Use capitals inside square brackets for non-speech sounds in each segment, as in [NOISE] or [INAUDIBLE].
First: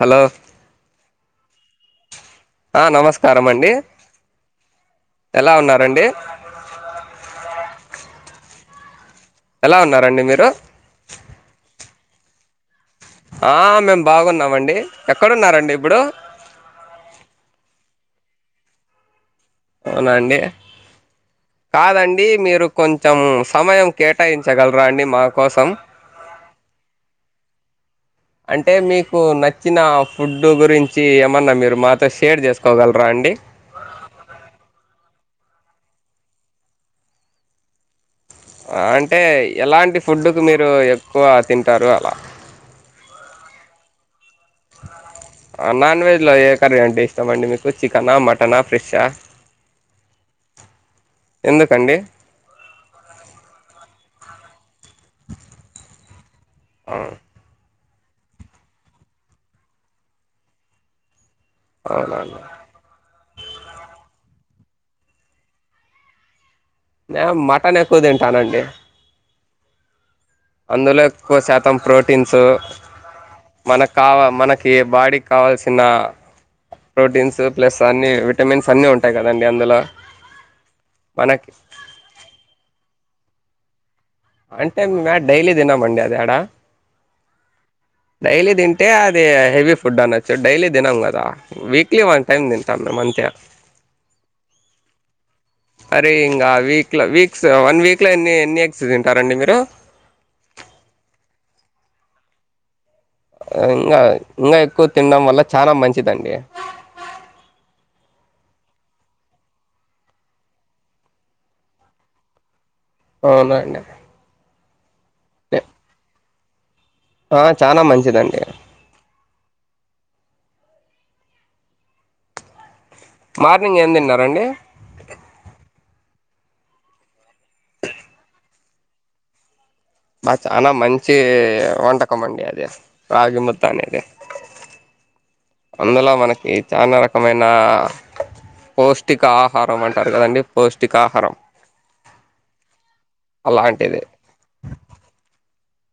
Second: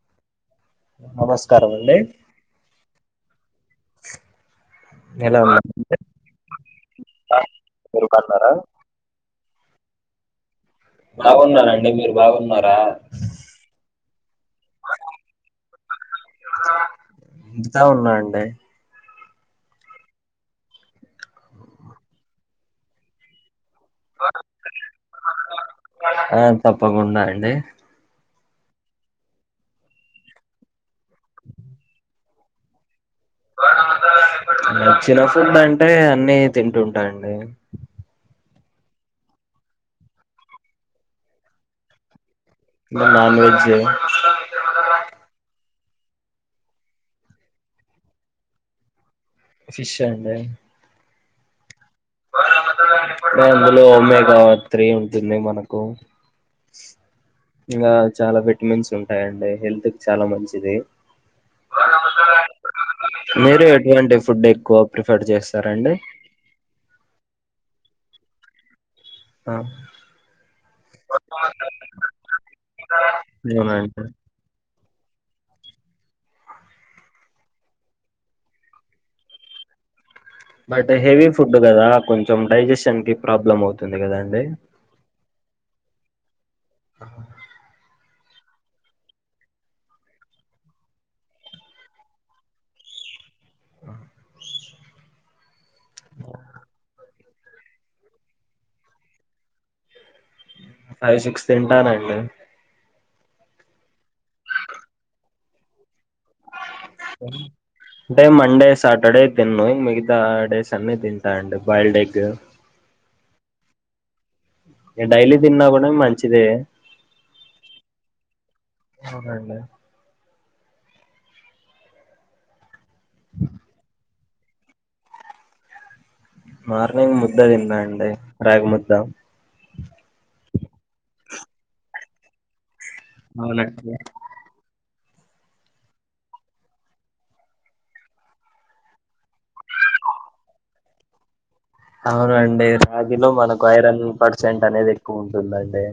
Hello నమస్కారం అండి ఆ నమస్కారం అండి ఎలా ఉన్నారు [INAUDIBLE] మీరు కొన్నారా ఎలా ఉన్నారండి మీరు బాగున్నానండి మీరు బాగున్నారా ఆ మేము బాగున్నామండి ఎక్కడున్నారండి ఇప్పుడు ఇంటితాన ఉన్నాఅండి అవునా అండి కాదండి మీరు కొంచెం సమయం కేటాయించగలరా అండి మా కోసం ఆ తప్పకుండా అండి అంటే మీకు నచ్చిన ఫుడ్ గురించి ఏమన్నా మీరు మాత స్ షేర్ చేసుకోగలరా అండి నచ్చిన ఫుడ్ అంటే అన్ని తింటుంటా అండి అంటే ఎలాంటి ఫుడ్డుకు మీరు ఎక్కువ తింటారు అలా నాన్ వెజ్ నాన్ వెజ్లో ఏ కర్రీ అంటే ఇష్టంమండి మీకు చికెనా మటనా ఫీష్షా ఫిష్ అండి ఎందుకండి అందులో ఒ మేగా త్రీ ఉంటుంది మనకు ఆ ఇంకా చాలా విటమిన్స్ ఉంటాయండి హెల్త్ కి చాలా మంచిది అవునవును మీరు ఎటువంటి ఫుడ్ ఎక్కువ ప్రిఫర్ చేస్తారండి మేం మటన్ ఎక్కువ తింటానండి ఆ అందులో ఎక్కువ శాతం ప్రోటీన్స్ అవునండి మనక్కావ మనక్ కి బాడిక్కావాల్సిన ప్రోటీన్స్ ప్లస్ అన్ని విటమిన్స్ అన్ని ఉంటాయి కదండి అందులో బట్ హెవీ మనకి ఫుడ్ కదా కొంచెం డైజెషన్ కి ప్రాబ్లం అవుతుంది కదా అండి అంటే మ డైలీ దినమండి అది ఎడా ఆహా డైలీ తింటే అది హెవీ ఫుడ్ అనొచ్చు డైలీ తినం కదా వీక్లీ వన్ టైం తింటాన్నం అంతే అరే ఇంకా వీక్లో వీక్స్ వన్ వీక్లో ఎన్ని ఎన్ని ఎగ్స్ తింటారండి మీరు ఆవి సిక్స్ తింటానండి ఇంకా ఇంకా ఎక్కువ తినడం వల్ల చానా మంచిదండి [INAUDIBLE] అంటే మండే సాటర్డే తిన్ను మిగతా డేస్ అన్ని తింటా అండి బాయిల్డ్ ఎగ్ అవునండి నేను డైలీ తిన్నా కూడా మంచిదే ఆహా చానా మంచిదండి అవునా అండి మార్నింగ్ ఏం తిన్నారండి మార్నింగ్ ముద్దే తిన్నా అండి రాగి ముద్ద బ చాల మంచి వంటకం అండి అది రాగి ముద్ద అవునండి అనేది... అందులో మనకి చాలా రకమైన పౌష్టిక ఆహారం అంటారు కదండి పౌష్టికాహారం అవునండి రాగిలో మనకు అలాంటిది ఐరన్ పర్సెంట్ అనేది ఎక్కువ ఉంటుందండి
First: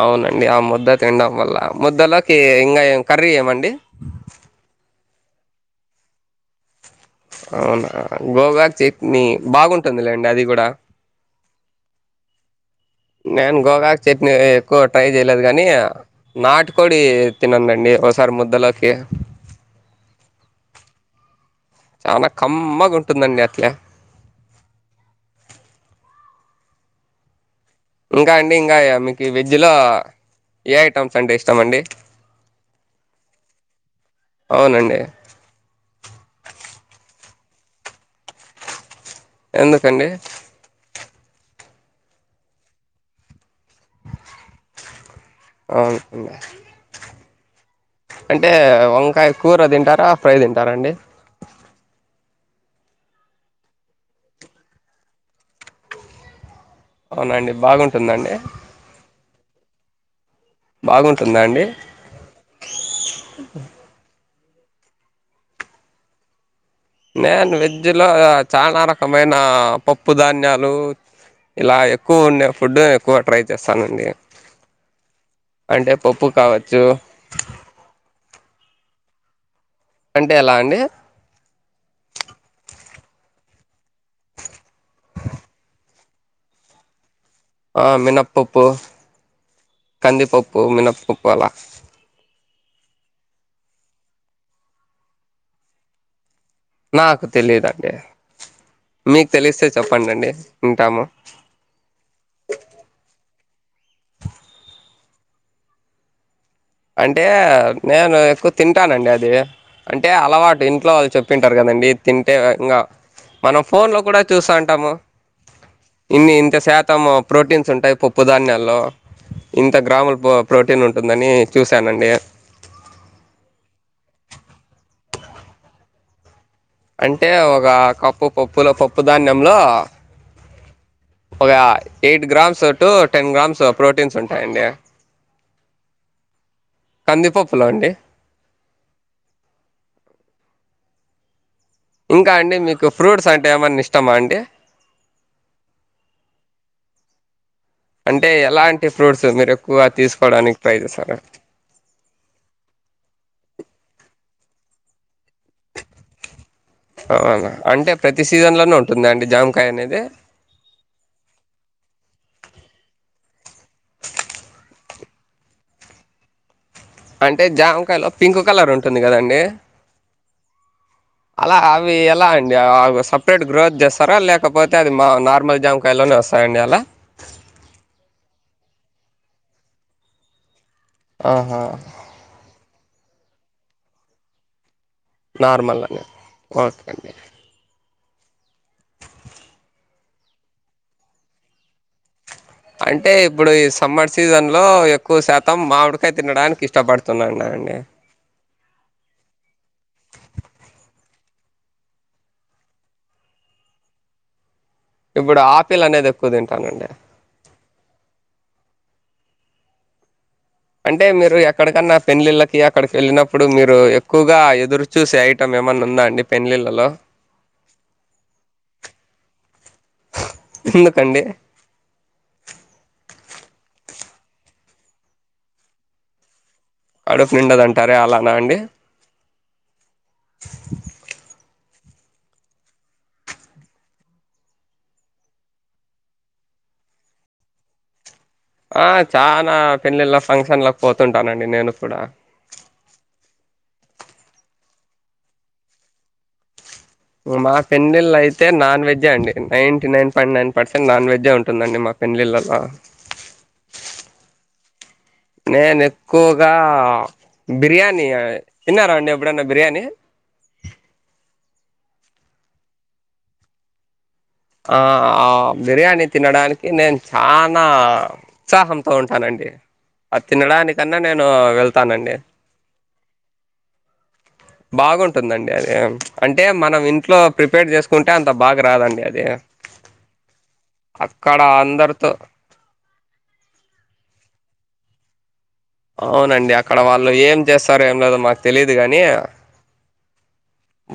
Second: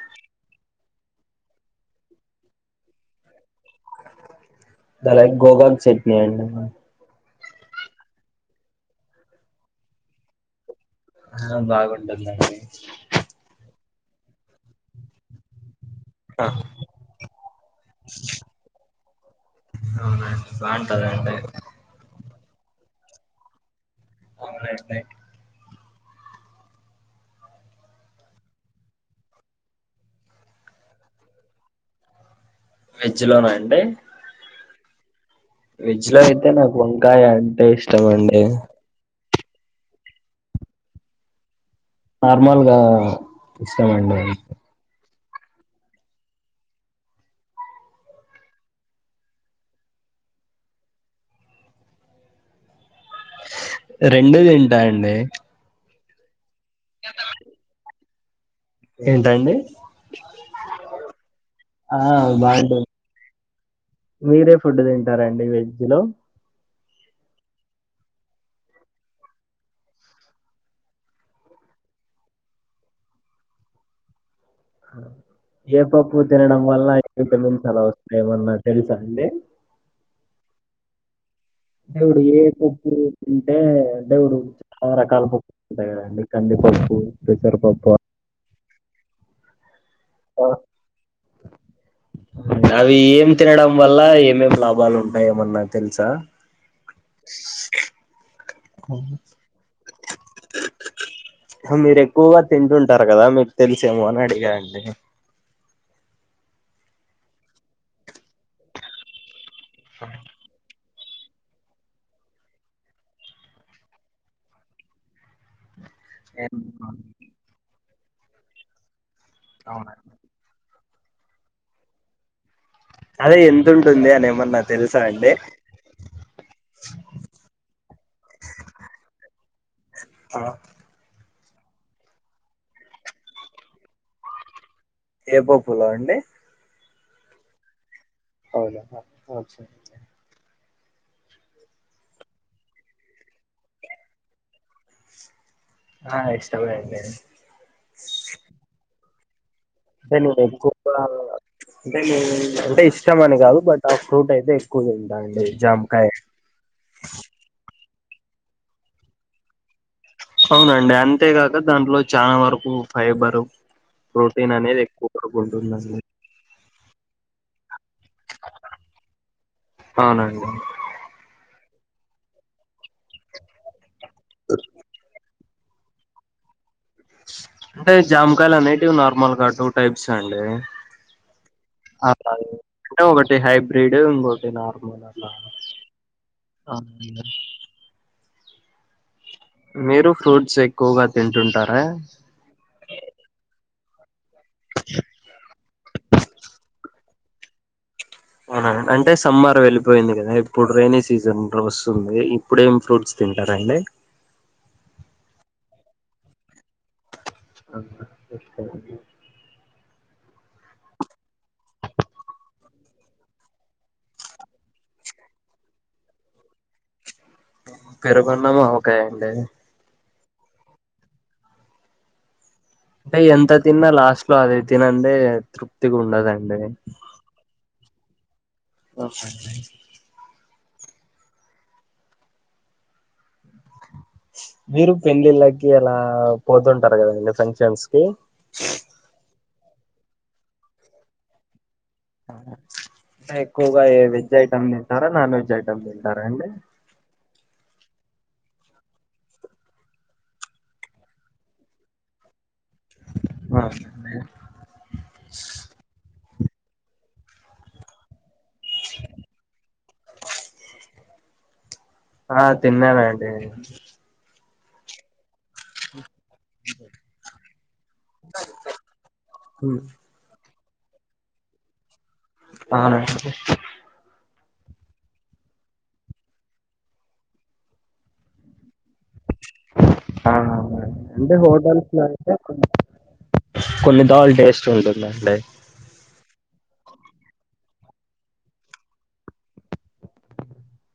అవునండి ఆ ముద్ద తినడం వల్ల ముద్దలోకి ఇంకా ఏ కర్రీ ఏమండి శనగ గోగాక్ చట్నీ అండి అవునా గోగాక్ చట్నీ బాగుంటుందిలేండి అది కూడా ఆ బాగుంటదిండి నేను గోగాక్ చట్నీ ఎక్కువ ట్రై చేయలేదు కానీ నాటుకోడి తినండండి ఒకసారి ముద్దలోకి అవున అండి బాగుంటదఅండి చానా కమ్మగా ఉంటుందండి అట్లా అవునా అండి ఇంకా అండి ఇంకా మీకు వెజ్లో ఏ ఐటమ్స్ అంటే ఇష్టం అండి వెజ్ లోన అండి అవునండి వెజ్ లో అయితే నాకు వంకాయ అంటే ఇష్టమండి ఎందుకండి నార్మల్గా ఇష్టమండి అవునా అండి అంటే వంకాయ కూర తింటారా ఫ్రై తింటారా అండి రెండు తింటా అండి అవునా అండి బాగుంటుందా అండి ఏంటండీ బాగుంటుందా అండి ఆ బాగుంటుంది మీరే ఫుడ్ తింటారండి వెజ్ లో నేను వెజ్లో చాలా రకమైన పప్పు ధాన్యాలు ఇలా ఎక్కువ ఉండే ఫుడ్ ఎక్కువ ట్రై చేస్తానండి ఏ అంటే పప్పు తినడం కావచ్చు వల్ల ఏ విటమిన్స్ వస్తాయో ఏమన్నా తెలుసా అండి అంటే ఎలా అండి ఇప్పుడు ఏ పప్పు తింటే దేవుడు చాలా రకాల పప్పు ఉంటాయండి కంది పప్పు. ఆ మినప్పప్పు కందిపప్పు మినప్పప్పు అలా అవి ఏం తినడం వల్ల ఏమేమి లాభాలు ఉంటాయి ఏమన్నా తెలుసా నాకు తెలీదండి మీకు తెలిస్తే చెప్పండి వింటాము మీరు ఎక్కువగా తింటుంటారు కదా మీకు తెలిసేమో అని అడిగానండి అంటే నేను ఎక్కువ తింటానండి అది అంటే అలవాటు ఇట్లో వాళ్ళు చెప్పింటారు కదండి తింటే ఇకా మనం ఫోన్ లో కూడా చూస్తా ఉంటాము. ఇన్ని ఇంత శాతం ప్రోటీన్స్ ఉంటాయి పప్పు ధాన్యాల్లో ఇంత గ్రాముల పో ప్రోటీన్ ఉంటుందని చూశానండి అదే ఎంత ఉంటుంది అని ఏమన్నా తెలుసా అండి అంటే ఒక కప్పు పప్పులో పప్పు ధాన్యంలో. ఒక eight grams to ten grams proteins ఉంటాయండి ఏ పప్పులో అండి కందిపప్పులో అండి అవునా ఇంకా అండి మీకు ఫ్రూట్స్ అంటే ఏమన్నా ఇష్టమా అండి ఆ ఇష్టమే అండి అంటే ఎలాంటి ఫ్రూట్స్ మీరు ఎక్కువ తీసుకోవడానికి ట్రై చేస్తారు లే లే అంటే ఇష్టం అని కాదు బట్ ఆ ఫ్రూట్ అయితే ఎక్కువగా ఉంటాయి అండి జామకాయ అవునా అంటే ప్రతి సీజన్ లోనూ ఉంటుందా అండి జామకాయ అనేది అవునండి అంతేగాక దాంట్లో చాలా వరకు ఫైబరు ప్రోటీన్ అనేది ఎక్కువగా ఉంటుంది అండి అంటే జామకాయలు పింక్ కలర్ ఉంటుంది కదా అండి అవునండి అలా అవి ఎలా అండి ఆ సపరేట్ గ్రోత్ చేస్తారా లేకపోతే అది మా నార్మల్ జాము కాయలోనే వస్తాయండీ అలా అంటే జామకాయలు అనేటివి నార్మల్గా టూ టైప్స్ అండి ఆహా మకాయలు అంటే ఒకటి హైబ్రిడ్ ఇంకోటి నార్మల్ అలా నార్మల్ లనే ఓకే అండి అవునండి మీరు ఫ్రూట్స్ ఎక్కువగా తింటుంటారా అంటే ఇప్పుడు ఈ సమ్మర్ సీజన్ లో ఎక్కువ శాతం మామిడికాయ తినడానికి ఇష్టపడు తున్నన్న అండి ఆ అంటే సమ్మర్ వెళ్ళిపోయింది కదా ఇప్పుడు రెైనీ సీజన్ రోస్తుంది ఇప్పుడేం ఫ్రూట్స్ తింటారండి ఇప్పుడు ఆపిల్ అనేది ఎక్కువ తింటానండి ఆహా ఇస్తామండి అంటే మీరు ఎక్కడికన్నా పెళ్లిండ్లకి అక్కడికి వెళ్ళినప్పుడు మీరు ఎక్కువగా ఎదురు చూసే ఐటమ్ ఏమన్నా ఉందా అండి పెళ్లిండ్లలో పెరుగు అన్నం ఆవకాయ అండి ఎందుకండి అంటే ఎంత తిన్నా లాస్ట్ లో అదే తినందే తృప్తిగా ఉండదండి కడుపు నిండదు అంటారే అలానా అండి అవును అండి మీరు పెళ్లిండ్లకి అలా పోతుంటారు కదా ఫంక్షన్స్ కి ఆ చానా పెళ్లిండ్ల ఫంక్షన్స్లకి పోతుంటానండి నేను కూడా ఎక్కువగా ఏ వెజ్ ఐటమ్ తింటారా నాన్ వెజ్ ఐటమ్ తింటారా అండి మా పెళ్లిండ్ల అయితే నాన్ వెజ్ అండి ninety nine point nine percent non veg ఉంటుందండి మాకు పెళ్ళిండ్లకా బ అ [UNINTELLIGIBLE] నేను ఎక్కువగా బిర్యానీ తిన్నారా అండి ఎప్పుడన్నా బిర్యానీ ఆ తిన్నానండీ ఆ ఆ బిర్యానీ తినడానికి నేను చానా ఉత్సాహంతో ఉంటానండి ఆ తినడానికన్నా నేను వెళ్తానండి అవునా అండి బాగుంటుందండి అది అంటే మనం ఇంట్లో ప్రిపేర్ చేసుకుంటే అంత బాగా రాదండి అది అంటే అక్కడ హోటల్స్ లో అందరితో అయితే కొన్ని దాల్ టేస్ట్ ఉంటుందండి అవునండి అక్కడ వాళ్ళు ఏం చేస్తారు ఏం లేదో మాకు తెలియదు గాని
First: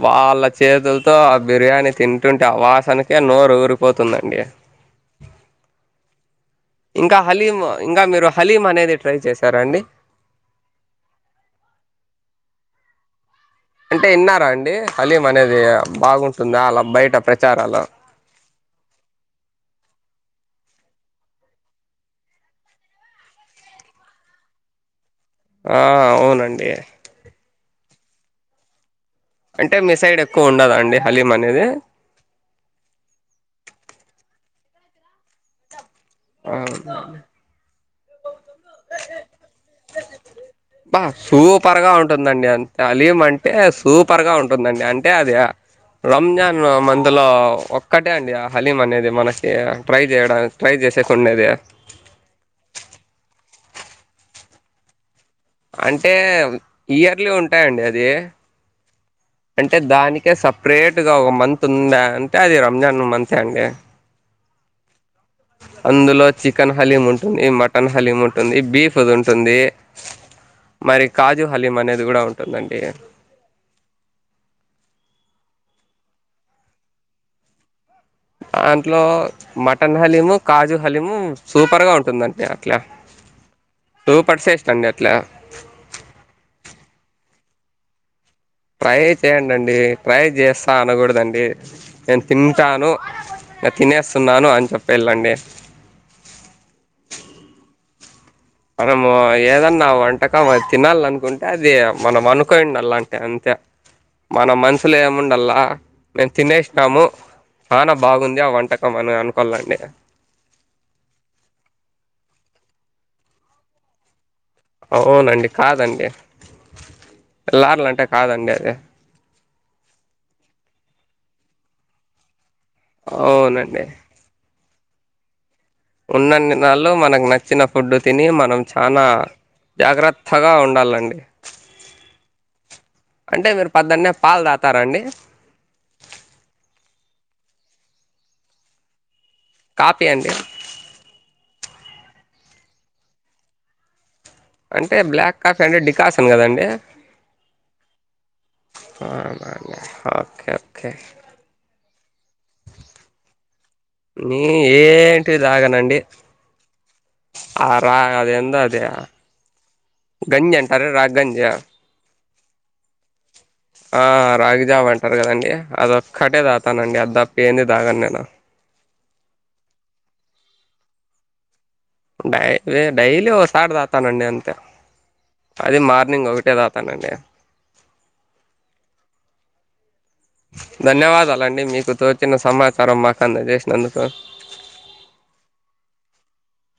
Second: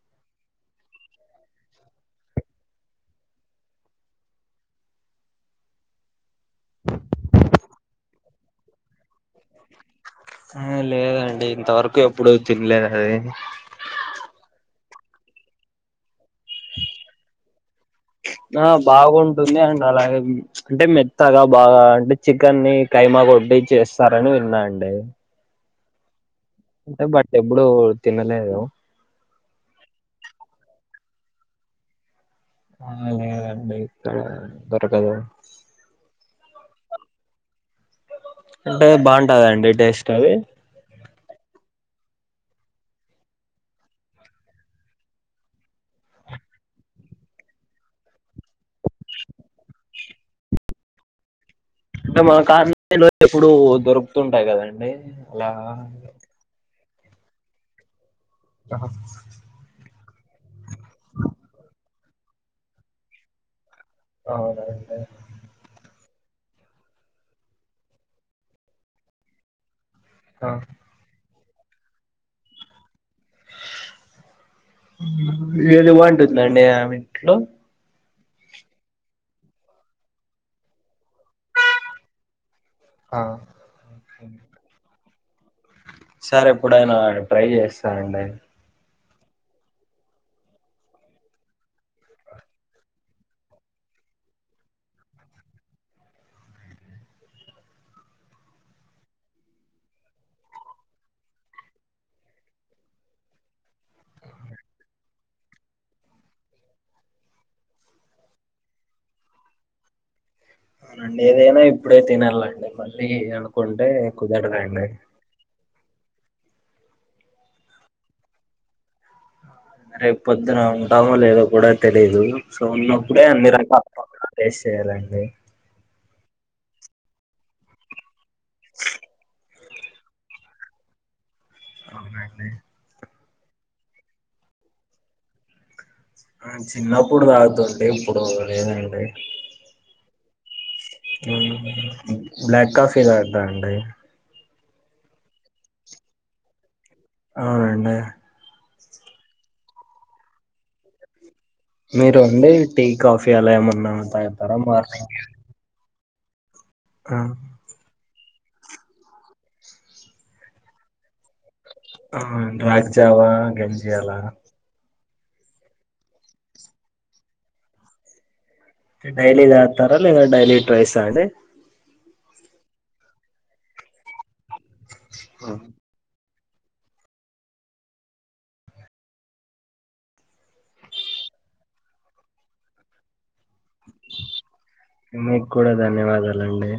వాళ్ళ చేతులతో ఆ బిర్యానీ తింటుంటే ఆ వాసనకే నోరూరిపోతుందండి. ఇంకా హలీం ఇంకా మీరు హలీం అనేది ట్రై చేసారా అండి ఆ లేదండి ఇంతవరకు ఎప్పుడు తినలేదది అంటే ఇన్నారా అండి హలీం అనేది బాగుంటుందా అలా బయట ప్రచారాలు ఆ బాగుంటుంది అండ్ అలాగే అంటే మెత్తగా బాగా అంటే చికెన్ని కైమా కొడ్డి చేస్తారని విన్నా అండి ఆ అవునండి బట్ ఎప్పుడూ తినలేదు అంటే మీ సైడ్ ఎక్కువుండదా అండి హలీం అనేది ఆ లేదండి దొరకదు ఆ అంటే బాంటాద అండి టేస్ట్ అది బా సూపర్ గా ఉంటుందండి అంతే అలీం అంటే సూపర్ గా ఉంటుందండి అంటే అది రంజాన్లో మందలో ఒక్కటే అండి ఆ హలీం అనేది మనకి ట్రై చేయడాని ట్రై చేసేకుండేది అంటే మన [UNINTELLIGIBLE] లో ఎప్పుడు దొరుకుతుంటాయి కదండి అంటే ఇయర్లీ ఉంటాయండది ఆహా! అంటే దానికే సపరేట్ గా ఒక మంత్ ఉందా అంటే అది రంజాన్ మంత్ అండి అవునండి అందులో చికెన్ హలీం ఉంటుంది, మటన్ హలీం ఉంటుంది, బీఫ్ అదుంటుంది. ఆ మరి కాజు హలిం అనేది కూడా ఉంటుందండి ఏది వంటుందండి ఆమింట్లో దాంట్లో మటన్ హలీము, కాజు హలీము సూపర్ గా ఉంటుందంతే. అట్లా ఆ టూ పర్సేస్ అండట్లా సార్ ఎప్పుడైనా ట్రై చేస్తానండి ట్రై చేయండండి ట్రై చేస్తా అనకూడదండి నేను తింటాను ఆ తినేస్తున్నాను అని చెప్పేళ్ళండి మనము ఏదన్నా వంటకం అ తినాలనుకుంటే అది మనం అనుకోండిలా అంటె అంతే మన మనుసులో ఏముండల్లా మేము తినేసినాము చానా బాగుంది ఆ వంటకం అననుకోలండి అండ్ ఏదైనా ఇప్పుడే తినాలండి మళ్ళీ అనుకుంటే కుదరదండి అవునండి కాదండి ఎల్లార్లంటే కాదండది రేపు పొద్దున ఉంటామో లేదో కూడా తెలీదు సో ఉన్నప్పుడే అన్ని అవునండి రకాల అ ఫేస్ట్ చేయాలండి ఉన్నన్ని నాళ్లు మనకు నచ్చిన ఫుడ్డు తిని మనం చానా జాగ్రత్త గా ఉండాలండి అవునండి అంటే మీరు పద్దన్నే పాలు దాతారండి ఆ చిన్నప్పుడు తాగుతుండే ఇప్పుడు లేదండి కాపీ అండి ఉమ్ బ్లక్ కాఫీ తాగుతా అండి అంటే బ్లాక్ కాఫీ అంటే డికాసన్ కదండి అవునండి అవునండి ఓకే ఓకే మీరు అండి టీ కాఫీ అలా ఏమన్నా నీ తాగుతారా మార్నింగ్ ఏంటివి తాగనండి ఆ ఆ రా అద ఎంద అదే గంజి అంటార రా గంజి ఆ రాగ్జావా ఆ రాగిజావ అంటారు కదండి అదోక్కటే తగ్తనండి అది తప్ప ఏంది దాగాను నేను డైలీ తాగుతార లేద డైలీ ట్వైస్ ఆ అండి డై డైలీ ఓసార్ దాతానండి అంతే ఆ అది మార్నింగ్ ఒకటే తాగతానండి ధన్యవాదాలండి మీకు తోచిన సమాచారం మాకు అందజేసినందుకు మీకు కూడా ధన్యవాదాలండి